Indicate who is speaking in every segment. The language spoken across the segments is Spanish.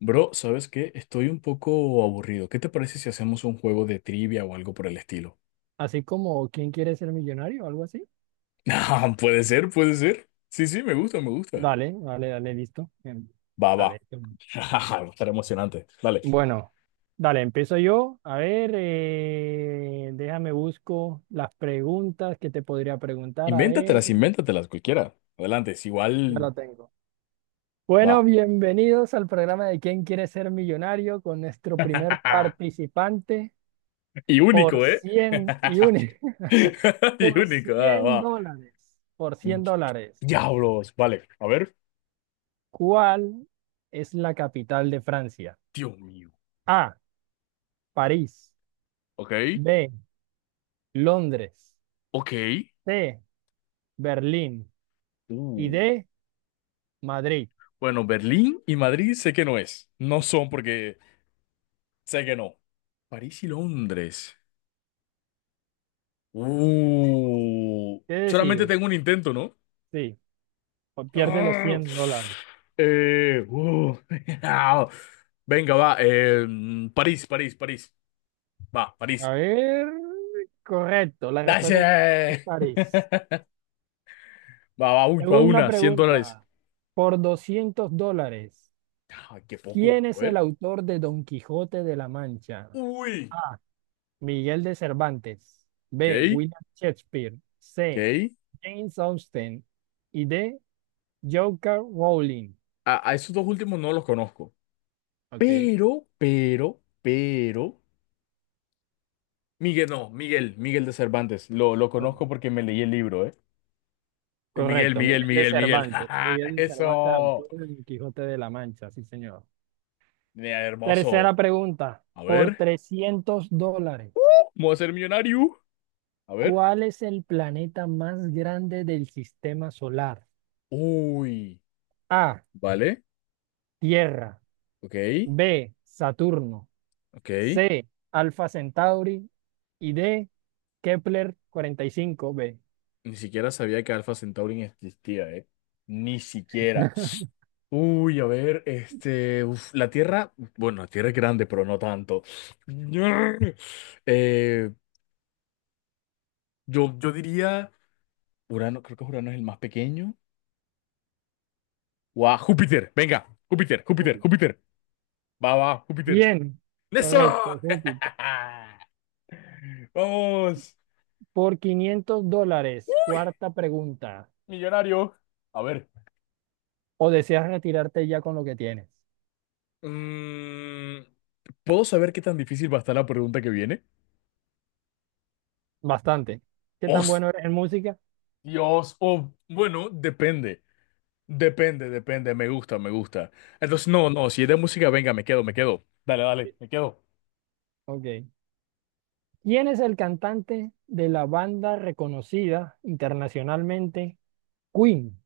Speaker 1: Bro, ¿sabes qué? Estoy un poco aburrido. ¿Qué te parece si hacemos un juego de trivia o algo por el estilo?
Speaker 2: Así como ¿Quién quiere ser millonario? O algo así.
Speaker 1: Ah, puede ser, puede ser. Sí, sí, me gusta, me gusta.
Speaker 2: Dale, dale, dale, listo.
Speaker 1: Va, va.
Speaker 2: Dale.
Speaker 1: Va a estar emocionante. Dale.
Speaker 2: Bueno, dale, empiezo yo. A ver, déjame busco las preguntas que te podría preguntar. A ver,
Speaker 1: Invéntatelas, invéntatelas, cualquiera. Adelante, es
Speaker 2: ya
Speaker 1: igual.
Speaker 2: la tengo. Bueno,
Speaker 1: Va.
Speaker 2: bienvenidos al programa de ¿Quién quiere ser millonario? Con nuestro primer participante
Speaker 1: Y
Speaker 2: por
Speaker 1: único, ¿eh?
Speaker 2: 100 y un,
Speaker 1: Y
Speaker 2: por
Speaker 1: único, ah,
Speaker 2: 100
Speaker 1: va.
Speaker 2: dólares. Por $100.
Speaker 1: Diablos. Vale, a ver.
Speaker 2: ¿Cuál es la capital de Francia?
Speaker 1: Dios mío.
Speaker 2: A. París,
Speaker 1: Ok,
Speaker 2: B, Londres,
Speaker 1: ok.
Speaker 2: C, Berlín y
Speaker 1: Uh.
Speaker 2: D, Madrid.
Speaker 1: Bueno, Berlín y Madrid sé que no es. No son porque sé que no. París y Londres.
Speaker 2: ¿Qué
Speaker 1: Solamente
Speaker 2: decides?
Speaker 1: tengo un intento, ¿no?
Speaker 2: Sí, o pierdes los
Speaker 1: Ah,
Speaker 2: $100.
Speaker 1: eh, uh, Venga, va. París, París, París. Va,
Speaker 2: A
Speaker 1: París.
Speaker 2: ver, correcto, la respuesta correcta es
Speaker 1: ¡Dale!
Speaker 2: París.
Speaker 1: Va, va, uy, va
Speaker 2: Segunda
Speaker 1: una, $100.
Speaker 2: pregunta, por $200,
Speaker 1: Ah, qué poco.
Speaker 2: ¿quién
Speaker 1: A
Speaker 2: es el
Speaker 1: ver.
Speaker 2: autor de Don Quijote de la Mancha?
Speaker 1: Uy.
Speaker 2: A, Miguel de Cervantes,
Speaker 1: Ok,
Speaker 2: B, William Shakespeare, C,
Speaker 1: ok.
Speaker 2: James Austen y D, Joker Rowling.
Speaker 1: A esos dos últimos no los conozco.
Speaker 2: Ok.
Speaker 1: Pero, pero. Miguel, no, Miguel, Miguel de Cervantes. Lo
Speaker 2: Ok.
Speaker 1: conozco porque me leí el libro, ¿eh? Miguel,
Speaker 2: Correcto,
Speaker 1: Miguel,
Speaker 2: Miguel de
Speaker 1: Miguel, Miguel.
Speaker 2: Cervantes.
Speaker 1: ¡Ajá!
Speaker 2: Miguel de Cervantes,
Speaker 1: Eso.
Speaker 2: autor del Quijote de la Mancha, sí, señor.
Speaker 1: Mira, hermoso.
Speaker 2: Tercera pregunta,
Speaker 1: A
Speaker 2: por
Speaker 1: ver.
Speaker 2: $300,
Speaker 1: ¿Cómo a ser millonario? A ver.
Speaker 2: ¿cuál es el planeta más grande del sistema solar?
Speaker 1: Uy.
Speaker 2: A,
Speaker 1: Vale.
Speaker 2: Tierra,
Speaker 1: Ok.
Speaker 2: B, Saturno,
Speaker 1: Ok.
Speaker 2: C, Alfa Centauri y D, Kepler 45b.
Speaker 1: Ni siquiera sabía que Alpha Centauri existía, ¿eh? Ni siquiera. Uy, a ver. La Tierra. Bueno, la Tierra es grande, pero no tanto. Eh, yo diría. Urano. Creo que Urano es el más pequeño. ¡Guau! Júpiter. Venga. Júpiter, Júpiter,
Speaker 2: Júpiter.
Speaker 1: Júpiter. Va, va, Júpiter.
Speaker 2: Bien,
Speaker 1: ¡Eso!
Speaker 2: correcto, Júpiter.
Speaker 1: Vamos.
Speaker 2: Por $500,
Speaker 1: Uy,
Speaker 2: cuarta pregunta,
Speaker 1: millonario. A ver,
Speaker 2: ¿o deseas retirarte ya con lo que tienes?
Speaker 1: Mm, ¿puedo saber qué tan difícil va a estar la pregunta que viene?
Speaker 2: Bastante. ¿Qué tan
Speaker 1: Os
Speaker 2: bueno eres en música?
Speaker 1: dios Oh, bueno, depende. Depende, depende. Me gusta, me gusta. Entonces, no, no, si es de música, venga, me quedo, me quedo. Dale, dale,
Speaker 2: Sí.
Speaker 1: me quedo.
Speaker 2: Ok. ¿Quién es el cantante de la banda reconocida internacionalmente Queen?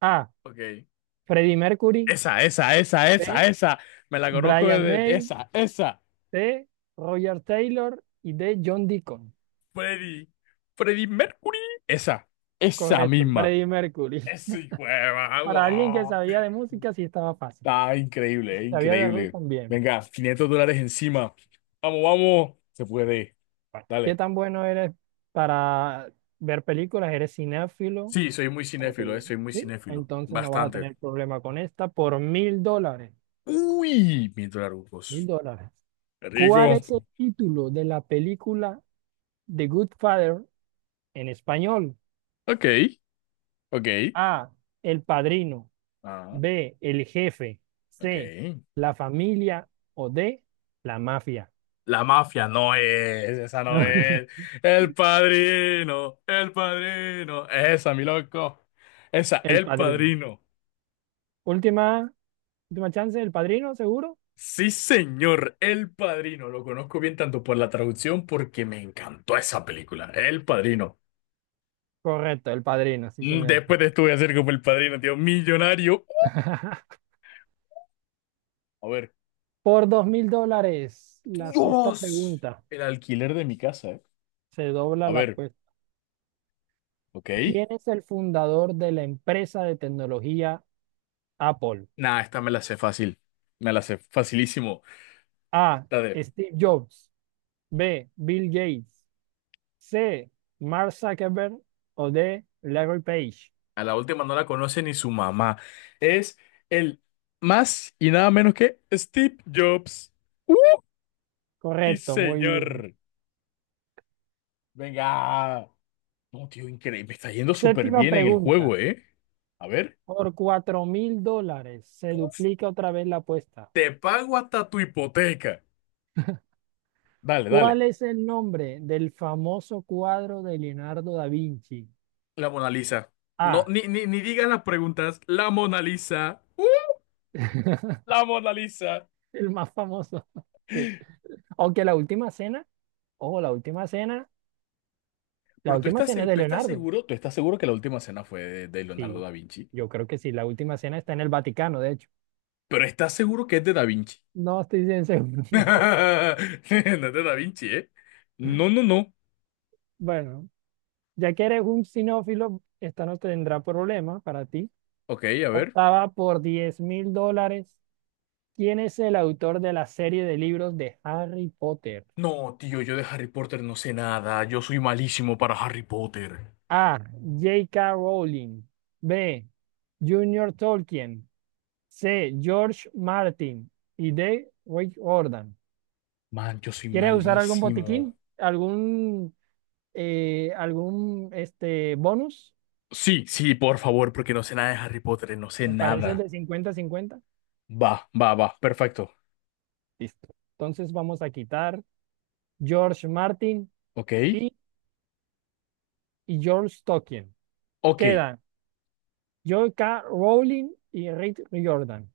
Speaker 2: A.
Speaker 1: Ok.
Speaker 2: Freddie Mercury.
Speaker 1: Esa, esa, esa, esa,
Speaker 2: B.
Speaker 1: esa. Me la conozco
Speaker 2: Brian
Speaker 1: desde
Speaker 2: May.
Speaker 1: esa, esa.
Speaker 2: C. Roger Taylor. Y D. John Deacon.
Speaker 1: Freddy. Freddy Mercury. Esa, esa
Speaker 2: Correcto,
Speaker 1: misma.
Speaker 2: Freddie Mercury.
Speaker 1: Ese hijo de
Speaker 2: Para alguien que
Speaker 1: madre.
Speaker 2: sabía de música, sí estaba fácil.
Speaker 1: Ah, increíble,
Speaker 2: Sabía de rock
Speaker 1: increíble.
Speaker 2: también.
Speaker 1: Venga, $500 encima. Vamos, vamos. Se puede.
Speaker 2: Bueno, ¿qué
Speaker 1: Dale.
Speaker 2: tan bueno eres para ver películas? ¿Eres cinéfilo?
Speaker 1: Sí, soy muy
Speaker 2: Espérate,
Speaker 1: cinéfilo,
Speaker 2: güey.
Speaker 1: soy muy
Speaker 2: ¿Sí?
Speaker 1: cinéfilo.
Speaker 2: Entonces no vas a
Speaker 1: Bastante.
Speaker 2: tener problema con esta por $1,000.
Speaker 1: Uy, mil
Speaker 2: Mil
Speaker 1: dolarucos.
Speaker 2: dólares.
Speaker 1: Qué
Speaker 2: ¿Cuál
Speaker 1: rico.
Speaker 2: es el título de la película The Good Father en español?
Speaker 1: Ok, ok.
Speaker 2: A. El Padrino.
Speaker 1: Ah,
Speaker 2: B. El Jefe.
Speaker 1: ok.
Speaker 2: C. La Familia. O D. La Mafia.
Speaker 1: La mafia no es, esa no es. El padrino, el padrino. Esa, mi loco. Esa,
Speaker 2: El
Speaker 1: el
Speaker 2: Padrino.
Speaker 1: padrino.
Speaker 2: Última, última chance, El Padrino, seguro.
Speaker 1: Sí, señor, El Padrino. Lo conozco bien tanto por la traducción porque me encantó esa película, El Padrino.
Speaker 2: Correcto, El Padrino, sí, señor.
Speaker 1: Después de esto voy a ser como El Padrino, tío, millonario. A ver,
Speaker 2: Por $2,000, la sexta
Speaker 1: Dios,
Speaker 2: pregunta.
Speaker 1: el alquiler de mi casa, ¿eh?
Speaker 2: Se dobla
Speaker 1: A
Speaker 2: la
Speaker 1: ver,
Speaker 2: apuesta.
Speaker 1: ok.
Speaker 2: ¿Quién es el fundador de la empresa de tecnología Apple?
Speaker 1: Nah, esta me la sé fácil, me la sé facilísimo.
Speaker 2: A.
Speaker 1: La de,
Speaker 2: Steve Jobs. B. Bill Gates. C. Mark Zuckerberg. O D. Larry Page.
Speaker 1: a la última no la conoce ni su mamá. Es el más y nada menos que Steve Jobs. ¡Uh! Sí,
Speaker 2: Correcto, muy bien.
Speaker 1: señor. Venga. No, tío, increíble. Me está yendo súper
Speaker 2: Séptima
Speaker 1: bien en el
Speaker 2: pregunta.
Speaker 1: juego, ¿eh? A ver.
Speaker 2: Por $4,000 se duplica otra vez la apuesta.
Speaker 1: Te pago hasta tu hipoteca. Dale, dale.
Speaker 2: ¿Cuál es el nombre del famoso cuadro de Leonardo da Vinci?
Speaker 1: La Mona Lisa. No,
Speaker 2: A.
Speaker 1: ni, ni, ni digas las preguntas. La Mona Lisa. ¡Uh! La Mona Lisa.
Speaker 2: El más famoso. Sí. Aunque la última cena, ojo, la
Speaker 1: Pero
Speaker 2: última cena es de Leonardo.
Speaker 1: tú estás seguro que la última cena fue de Leonardo
Speaker 2: Sí,
Speaker 1: da Vinci.
Speaker 2: yo creo que sí. La última cena está en el Vaticano, de hecho.
Speaker 1: Pero estás seguro que es de Da Vinci.
Speaker 2: No estoy bien seguro.
Speaker 1: No es de Da Vinci, ¿eh? No, no, no.
Speaker 2: Bueno, ya que eres un sinófilo, esta no tendrá problema para ti.
Speaker 1: Ok, a ver.
Speaker 2: Octava por $10,000. ¿Quién es el autor de la serie de libros de Harry Potter?
Speaker 1: No, tío, yo de Harry Potter no sé nada. Yo soy malísimo para Harry Potter.
Speaker 2: A. J K Rowling. B. Junior Tolkien. C. George Martin. Y D. Rick Jordan.
Speaker 1: Man, yo soy
Speaker 2: ¿Quieres usar algún
Speaker 1: malísimo.
Speaker 2: botiquín? ¿Algún este, bonus,
Speaker 1: Sí, sí, por favor, porque no sé nada de Harry Potter, no sé
Speaker 2: me parece el
Speaker 1: nada.
Speaker 2: de 50-50.
Speaker 1: Va, va, va, perfecto.
Speaker 2: Listo. Entonces vamos a quitar George Martin
Speaker 1: Ok,
Speaker 2: y, y George Tolkien.
Speaker 1: ok.
Speaker 2: Quedan Joe K. Rowling y Rick Riordan.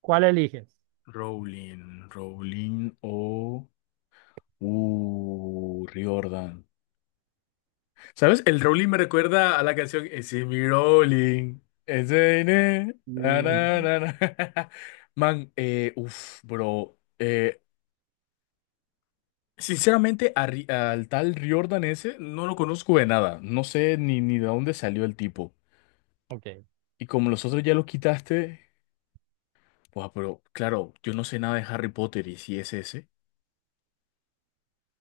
Speaker 2: ¿Cuál eliges?
Speaker 1: Rowling, Rowling o... Riordan. ¿Sabes? El Rowling me recuerda a la canción It's in me Rowling. It's in na, na,
Speaker 2: Y-
Speaker 1: na, na. Man, bro. Sinceramente, a al tal Riordan ese no lo conozco de nada. No sé ni de dónde salió el tipo.
Speaker 2: Ok,
Speaker 1: Y como los otros ya los quitaste, pues, pero claro, yo no sé nada de Harry Potter y si es ese.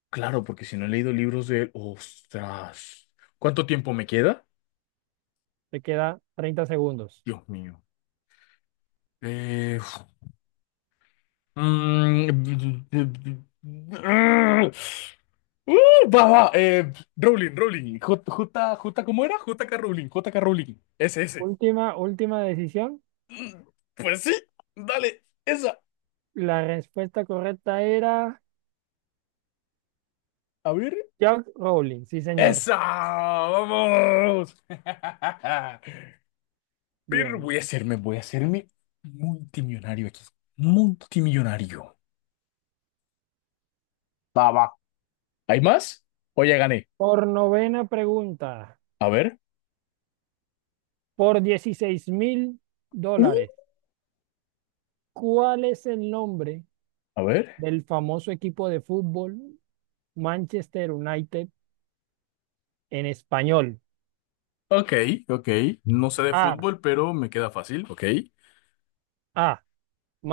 Speaker 1: Claro, porque si no he leído libros de él, ostras. ¿Cuánto tiempo me queda?
Speaker 2: te queda 30 segundos.
Speaker 1: Dios mío. Eh, mm, va, va, Rowling, Rowling, ¿cómo era? JK Rowling, JK Rowling, ese, ese.
Speaker 2: Última, última decisión.
Speaker 1: Pues sí, dale, esa,
Speaker 2: La respuesta correcta era
Speaker 1: a ver,
Speaker 2: George Rowling, sí señor.
Speaker 1: esa, vamos. Pero
Speaker 2: Bien.
Speaker 1: voy a hacerme multimillonario aquí. Multimillonario. Va, va. ¿Hay más? O ya gané.
Speaker 2: Por novena pregunta,
Speaker 1: A ver.
Speaker 2: por dieciséis mil
Speaker 1: Mm.
Speaker 2: dólares. ¿Cuál es el nombre
Speaker 1: A ver.
Speaker 2: del famoso equipo de fútbol Manchester United en español?
Speaker 1: Ok, ok. No sé de
Speaker 2: A.
Speaker 1: fútbol, pero me queda fácil. Ok.
Speaker 2: A.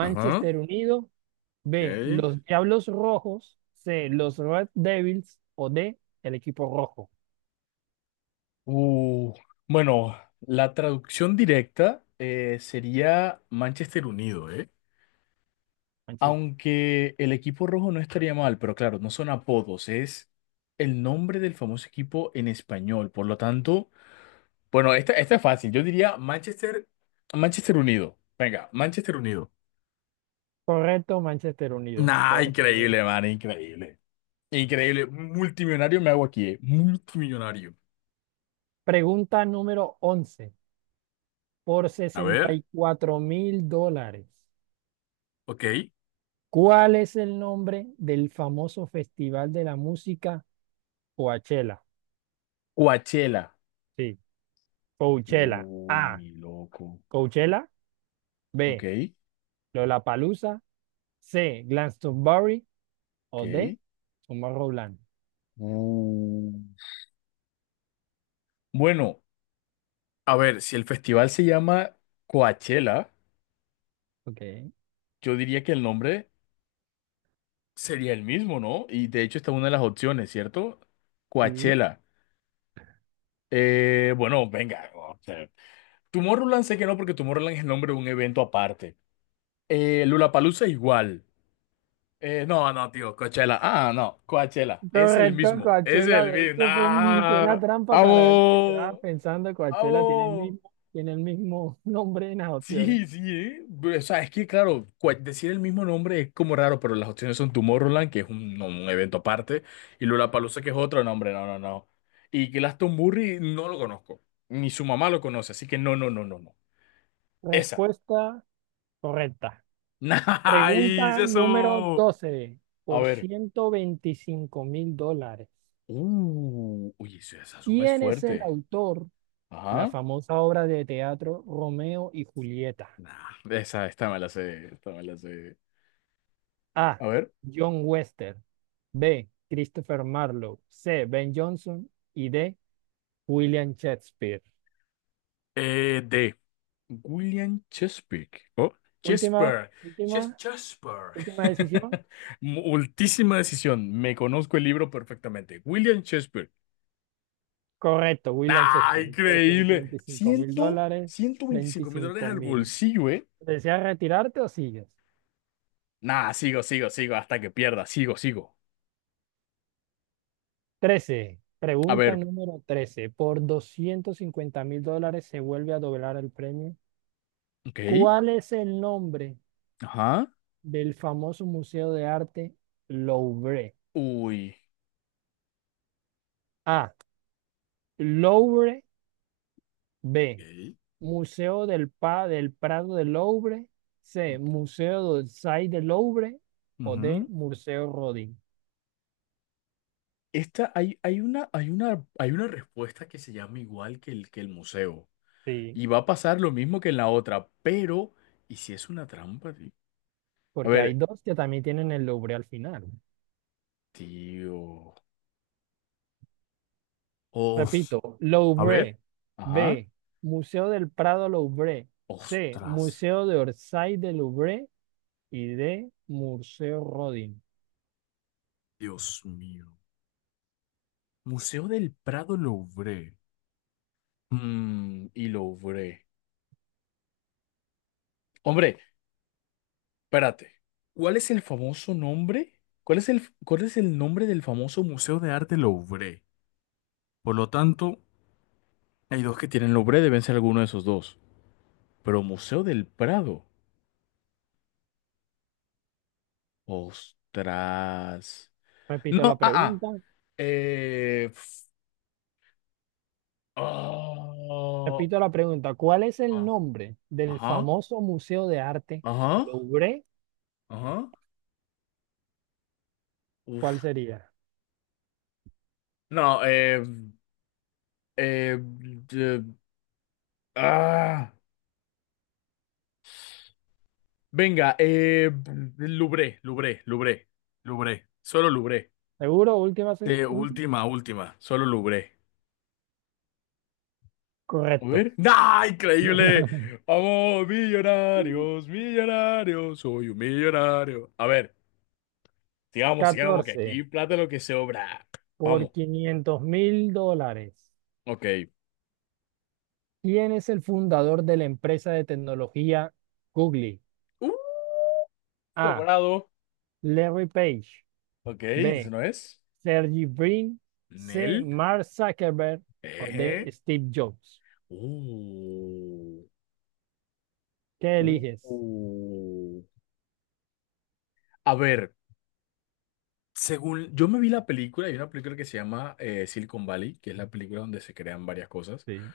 Speaker 1: Ajá.
Speaker 2: Unido. B.
Speaker 1: Ok.
Speaker 2: Los Diablos Rojos. C. Los Red Devils. O D. El equipo rojo.
Speaker 1: Uh, bueno, la traducción directa sería Manchester Unido, ¿eh?
Speaker 2: Manches-
Speaker 1: Aunque el equipo rojo no estaría mal, pero claro, no son apodos, es el nombre del famoso equipo en español. Por lo tanto. Bueno, esta es fácil. Yo diría Manchester, Manchester Unido. Venga, Manchester Unido.
Speaker 2: Correcto, Manchester Unido.
Speaker 1: Nah,
Speaker 2: Correcto.
Speaker 1: increíble, man, increíble. Increíble. Multimillonario me hago aquí, eh. Multimillonario.
Speaker 2: Pregunta número 11, por
Speaker 1: A
Speaker 2: sesenta
Speaker 1: ver,
Speaker 2: y cuatro mil dólares.
Speaker 1: ok.
Speaker 2: ¿Cuál es el nombre del famoso festival de la música Coachella?
Speaker 1: Coachella.
Speaker 2: Sí. Coachella.
Speaker 1: Uy,
Speaker 2: A.
Speaker 1: mi loco.
Speaker 2: Coachella. B.
Speaker 1: Ok,
Speaker 2: Lollapalooza. C. Glastonbury. O
Speaker 1: ok.
Speaker 2: D. Tomorrowland.
Speaker 1: Uh. Bueno, a ver, si el festival se llama Coachella,
Speaker 2: Ok.
Speaker 1: yo diría que el nombre sería el mismo, ¿no? Y de hecho, esta es una de las opciones, ¿cierto?
Speaker 2: Sí.
Speaker 1: Coachella. Bueno, venga. O sea, Tomorrowland sé que no, porque Tomorrowland es el nombre de un evento aparte. Lollapalooza igual. No, no, tío, Coachella. Ah, no, Coachella. Es el
Speaker 2: Correcto,
Speaker 1: mismo. Es
Speaker 2: Coachella.
Speaker 1: el
Speaker 2: De
Speaker 1: mismo.
Speaker 2: hecho, fue una
Speaker 1: ¡Ah!
Speaker 2: trampa para ver si te quedabas
Speaker 1: ¡Vamos!
Speaker 2: pensando. Coachella
Speaker 1: ¡Vamos!
Speaker 2: tiene el mismo nombre en las opciones.
Speaker 1: Sí, sí, ¿eh? O sea, es que, claro, decir el mismo nombre es como raro, pero las opciones son Tomorrowland, que es un, no, un evento aparte, y Lollapalooza, que es otro nombre. No, no, no. Y Glastonbury no lo conozco. Ni su mamá lo conoce, así que no, no, no, no, no. Esa.
Speaker 2: Respuesta correcta.
Speaker 1: ¡Nice!
Speaker 2: Pregunta número
Speaker 1: ¡Eso!
Speaker 2: 12,
Speaker 1: A
Speaker 2: por
Speaker 1: ver.
Speaker 2: $125,000.
Speaker 1: Esa esa suma es
Speaker 2: ¿Quién es el
Speaker 1: fuerte.
Speaker 2: autor, la
Speaker 1: Ajá.
Speaker 2: famosa obra de teatro Romeo y Julieta?
Speaker 1: Nah. Esa, esta me la sé. Esta me la sé.
Speaker 2: A.
Speaker 1: A ver.
Speaker 2: John Wester. B. Christopher Marlowe. C. Ben Jonson. Y D. William Shakespeare.
Speaker 1: De William Chesapeake. Oh,
Speaker 2: Última,
Speaker 1: Chesper. Ches
Speaker 2: última,
Speaker 1: Chesper.
Speaker 2: última decisión.
Speaker 1: Multísima decisión. Me conozco el libro perfectamente. William Chesper.
Speaker 2: Correcto, William
Speaker 1: ¡Nah,
Speaker 2: Shakespeare. Por ciento
Speaker 1: increíble!
Speaker 2: veinticinco mil
Speaker 1: Ciento,
Speaker 2: dólares,
Speaker 1: 125 mil dólares
Speaker 2: veinticinco
Speaker 1: al
Speaker 2: mil.
Speaker 1: bolsillo, ¿eh?
Speaker 2: ¿Deseas retirarte o sigues?
Speaker 1: Nah, sigo, sigo, sigo hasta que pierda. Sigo, sigo.
Speaker 2: Trece
Speaker 1: A
Speaker 2: Pregunta
Speaker 1: ver.
Speaker 2: número 13, por $250,000 se vuelve a doblar el premio.
Speaker 1: Ok.
Speaker 2: ¿Cuál es el nombre
Speaker 1: Ajá.
Speaker 2: del famoso Museo de Arte Louvre?
Speaker 1: Uy.
Speaker 2: A. Louvre. B.
Speaker 1: Ok.
Speaker 2: Museo del, del Prado del Louvre. C. Museo d'Orsay del Louvre. O D.
Speaker 1: Ujú.
Speaker 2: Museo Rodin.
Speaker 1: Esta, hay una, hay una, hay una respuesta que se llama igual que que el museo.
Speaker 2: Sí,
Speaker 1: Y va a pasar lo mismo que en la otra, pero... ¿Y si es una trampa, tío? A
Speaker 2: porque hay
Speaker 1: ver,
Speaker 2: dos que también tienen el Louvre al final.
Speaker 1: tío. Os.
Speaker 2: Repito,
Speaker 1: A ver.
Speaker 2: Louvre.
Speaker 1: Ajá.
Speaker 2: B. Museo del Prado Louvre. C.
Speaker 1: Ostras.
Speaker 2: Museo de Orsay del Louvre. Y D. Museo Rodin.
Speaker 1: Dios mío. Museo del Prado Louvre. Y Louvre. Hombre, espérate, ¿cuál es el famoso nombre? ¿Cuál es el nombre del famoso Museo de Arte Louvre? Por lo tanto, hay dos que tienen Louvre, deben ser alguno de esos dos. Pero Museo del Prado. Ostras.
Speaker 2: Repito la
Speaker 1: No, ah, ah.
Speaker 2: pregunta.
Speaker 1: Eh, f- oh,
Speaker 2: Repito la pregunta, ¿cuál es el
Speaker 1: ah,
Speaker 2: nombre del
Speaker 1: ajá,
Speaker 2: famoso Museo de Arte
Speaker 1: ajá,
Speaker 2: Louvre?
Speaker 1: ajá.
Speaker 2: ¿Cuál
Speaker 1: Uf.
Speaker 2: sería?
Speaker 1: No, eh, eh, ah. Venga, Lubré, Lubré, Lubré, Lubré, solo Lubré.
Speaker 2: Seguro, última,
Speaker 1: Última, última, solo Lubré. A
Speaker 2: correcto.
Speaker 1: ver. ¡Ah, increíble! Vamos, millonarios, millonarios, soy un millonario. A ver, sigamos, sigamos, que
Speaker 2: 14,
Speaker 1: aquí plata lo que sobra.
Speaker 2: por
Speaker 1: Vamos,
Speaker 2: $500,000.
Speaker 1: ok.
Speaker 2: ¿Quién es el fundador de la empresa de tecnología Google?
Speaker 1: Uh,
Speaker 2: A.
Speaker 1: sobrado.
Speaker 2: Larry Page.
Speaker 1: Ok, ¿eso
Speaker 2: B.
Speaker 1: no es?
Speaker 2: Sergey Brin. C.
Speaker 1: Nel.
Speaker 2: Mark Zuckerberg. O D.
Speaker 1: Eje.
Speaker 2: Steve Jobs.
Speaker 1: Uh,
Speaker 2: ¿Qué
Speaker 1: uh.
Speaker 2: eliges?
Speaker 1: uh. A ver. Según yo me vi la película, hay una película que se llama Silicon Valley, que es la película donde se crean varias cosas.
Speaker 2: Sí,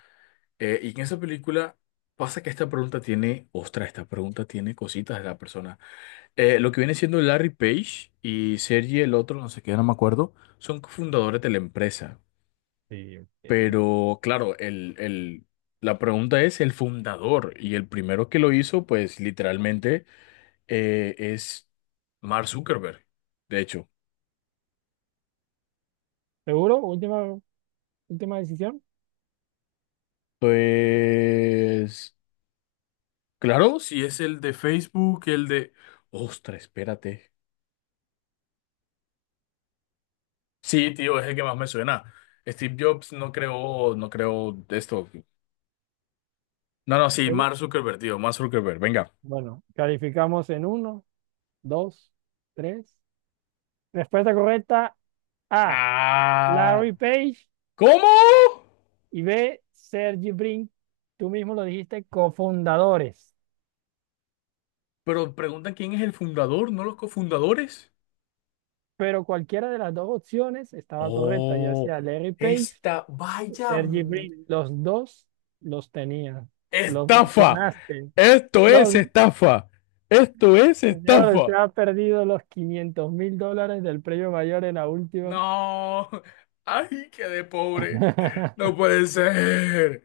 Speaker 1: Y en esa película pasa que esta pregunta tiene, ostras, esta pregunta tiene cositas de la persona. Lo que viene siendo Larry Page y Sergey, el otro, no sé qué, no me acuerdo, son cofundadores de la empresa.
Speaker 2: sí, ok.
Speaker 1: Pero claro, la pregunta es el fundador y el primero que lo hizo, pues literalmente es Mark Zuckerberg, de hecho.
Speaker 2: ¿Seguro? Última decisión.
Speaker 1: Pues... Claro, si es el de Facebook, el de... Ostras, espérate. Sí, tío, es el que más me suena. Steve Jobs no creó, no creó esto. No, no, sí,
Speaker 2: Sí.
Speaker 1: Mark Zuckerberg, tío, Mark Zuckerberg, venga.
Speaker 2: Bueno, calificamos en uno, dos, tres. Respuesta correcta, A,
Speaker 1: Ah,
Speaker 2: Larry Page
Speaker 1: ¿cómo?
Speaker 2: y B, Sergey Brin. Tú mismo lo dijiste, cofundadores.
Speaker 1: Pero pregunta quién es el fundador, no los cofundadores.
Speaker 2: Pero cualquiera de las dos opciones estaba correcta, ya
Speaker 1: Oh,
Speaker 2: sea Larry Page
Speaker 1: esta,
Speaker 2: o
Speaker 1: vaya
Speaker 2: Serge Brink. Los dos los tenías, los
Speaker 1: estafa.
Speaker 2: mencionaste.
Speaker 1: Esto es
Speaker 2: Los,
Speaker 1: estafa. Esto es
Speaker 2: ya te
Speaker 1: estafa.
Speaker 2: has perdido los $500,000 del premio mayor en la última.
Speaker 1: No, ay, qué de pobre. No puede ser.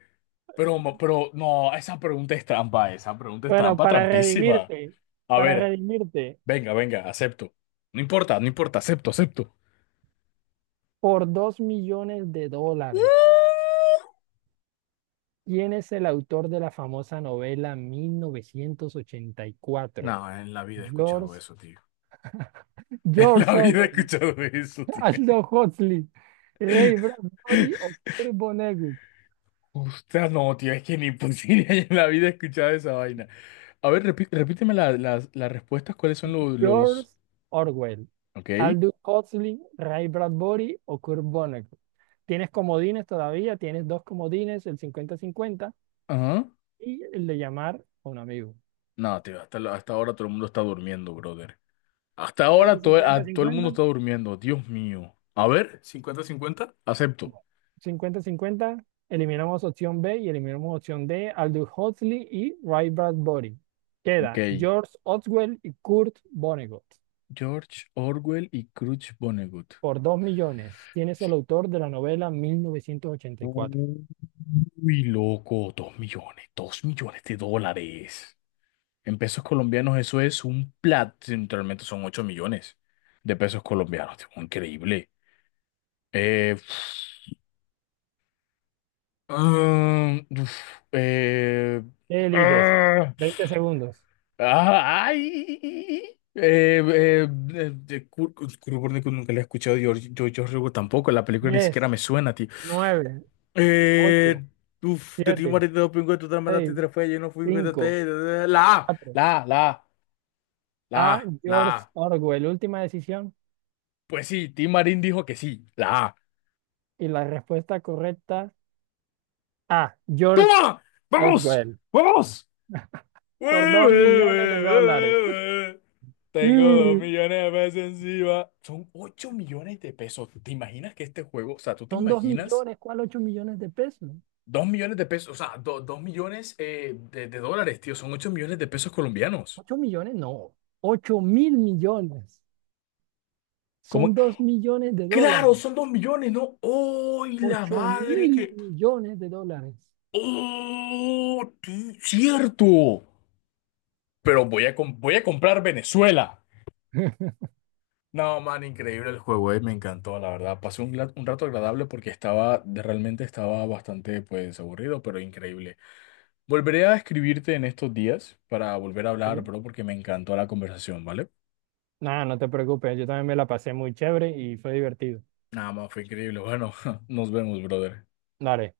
Speaker 1: Pero, no, esa pregunta es trampa, esa pregunta es
Speaker 2: Bueno,
Speaker 1: trampa, trampísima. A
Speaker 2: para
Speaker 1: ver,
Speaker 2: redimirte,
Speaker 1: venga, venga, acepto. No importa, no importa, acepto, acepto.
Speaker 2: por dos millones de
Speaker 1: Mm.
Speaker 2: dólares, ¿quién es el autor de la famosa novela 1984?
Speaker 1: No, en la vida he escuchado
Speaker 2: George,
Speaker 1: eso, tío. En
Speaker 2: George
Speaker 1: la vida he
Speaker 2: Orwell,
Speaker 1: escuchado eso, tío.
Speaker 2: Aldous Huxley, Ray Bradbury o Kurt Vonnegut.
Speaker 1: Usted no, tío, es que ni posible en la vida he escuchado esa vaina. A ver, repíteme las respuestas, ¿cuáles son
Speaker 2: George
Speaker 1: los...
Speaker 2: Orwell,
Speaker 1: Ok.
Speaker 2: Aldous Huxley, Ray Bradbury o Kurt Vonnegut. Tienes comodines todavía, tienes dos comodines, el 50-50
Speaker 1: Ajá.
Speaker 2: y el de llamar a un amigo.
Speaker 1: No, tío, hasta ahora todo el mundo está durmiendo, brother. Hasta
Speaker 2: ¿Quieres
Speaker 1: ahora
Speaker 2: el
Speaker 1: todo el mundo
Speaker 2: 50-50?
Speaker 1: está durmiendo. Dios mío. A ver, 50-50 acepto.
Speaker 2: Bueno, cincuenta 50. Eliminamos opción B y eliminamos opción D. Aldous Huxley y Ray Bradbury. Queda
Speaker 1: Ok.
Speaker 2: George Orwell y Kurt Vonnegut
Speaker 1: George Orwell y Crutch Vonnegut.
Speaker 2: por 2,000,000. ¿Quién es el autor de la novela 1984?
Speaker 1: Uy, loco, dos millones, $2 millones. En pesos colombianos eso es un plat, realmente son $8 millones colombianos. Tipo, increíble. Eh, Ah, uf, eh,
Speaker 2: ¿Qué eliges?
Speaker 1: ah,
Speaker 2: 20 segundos.
Speaker 1: ah, ay, de Kurt Vonnegut nunca la he escuchado, yo Hugo tampoco, la película ni siquiera me
Speaker 2: 10,
Speaker 1: suena, tío.
Speaker 2: 9,
Speaker 1: Eh,
Speaker 2: 8,
Speaker 1: de ti
Speaker 2: 7,
Speaker 1: morir de dopingo, tú te mataste
Speaker 2: 6,
Speaker 1: tres fue, yo no fui,
Speaker 2: 5,
Speaker 1: vete, la A,
Speaker 2: 4.
Speaker 1: la A, la A, la
Speaker 2: A.
Speaker 1: A, la
Speaker 2: George
Speaker 1: A.
Speaker 2: Orwell. Última decisión.
Speaker 1: Pues sí, Tim Marín dijo que sí, la A.
Speaker 2: Y la respuesta correcta, A. George
Speaker 1: ¡Toma! ¡Vamos!
Speaker 2: Orwell.
Speaker 1: ¡Vamos! Ue,
Speaker 2: Por dos
Speaker 1: ue,
Speaker 2: millones de
Speaker 1: ue,
Speaker 2: dólares.
Speaker 1: ue, ue. Tengo dos
Speaker 2: Mm,
Speaker 1: millones de pesos encima. Son ocho millones de pesos. ¿Te imaginas que este juego, o sea, tú te
Speaker 2: Son dos
Speaker 1: imaginas
Speaker 2: millones, ¿cuál 8,000,000 de pesos?
Speaker 1: $2 millones, o sea, 2 millones de dólares, tío, son 8 millones de pesos colombianos.
Speaker 2: ¿8,000,000? No, 8,000,000,000.
Speaker 1: ¿Cómo?
Speaker 2: Son $2,000,000.
Speaker 1: Claro, son 2 millones, ¿no? ¡Ay, la
Speaker 2: Ocho
Speaker 1: madre
Speaker 2: mil
Speaker 1: que...
Speaker 2: millones de dólares.
Speaker 1: ¡Oh, tío! ¡Cierto! Pero voy a, voy a comprar Venezuela. No, man, increíble el juego, me encantó, la verdad. Pasé un, un rato agradable porque estaba, realmente estaba bastante, pues, aburrido, pero increíble. Volveré a escribirte en estos días para volver a hablar,
Speaker 2: ¿Sí?
Speaker 1: bro, porque me encantó la conversación, ¿vale?
Speaker 2: Nada, no te preocupes, yo también me la pasé muy chévere y fue divertido.
Speaker 1: Nada más, fue increíble. Bueno, nos vemos, brother.
Speaker 2: Dale.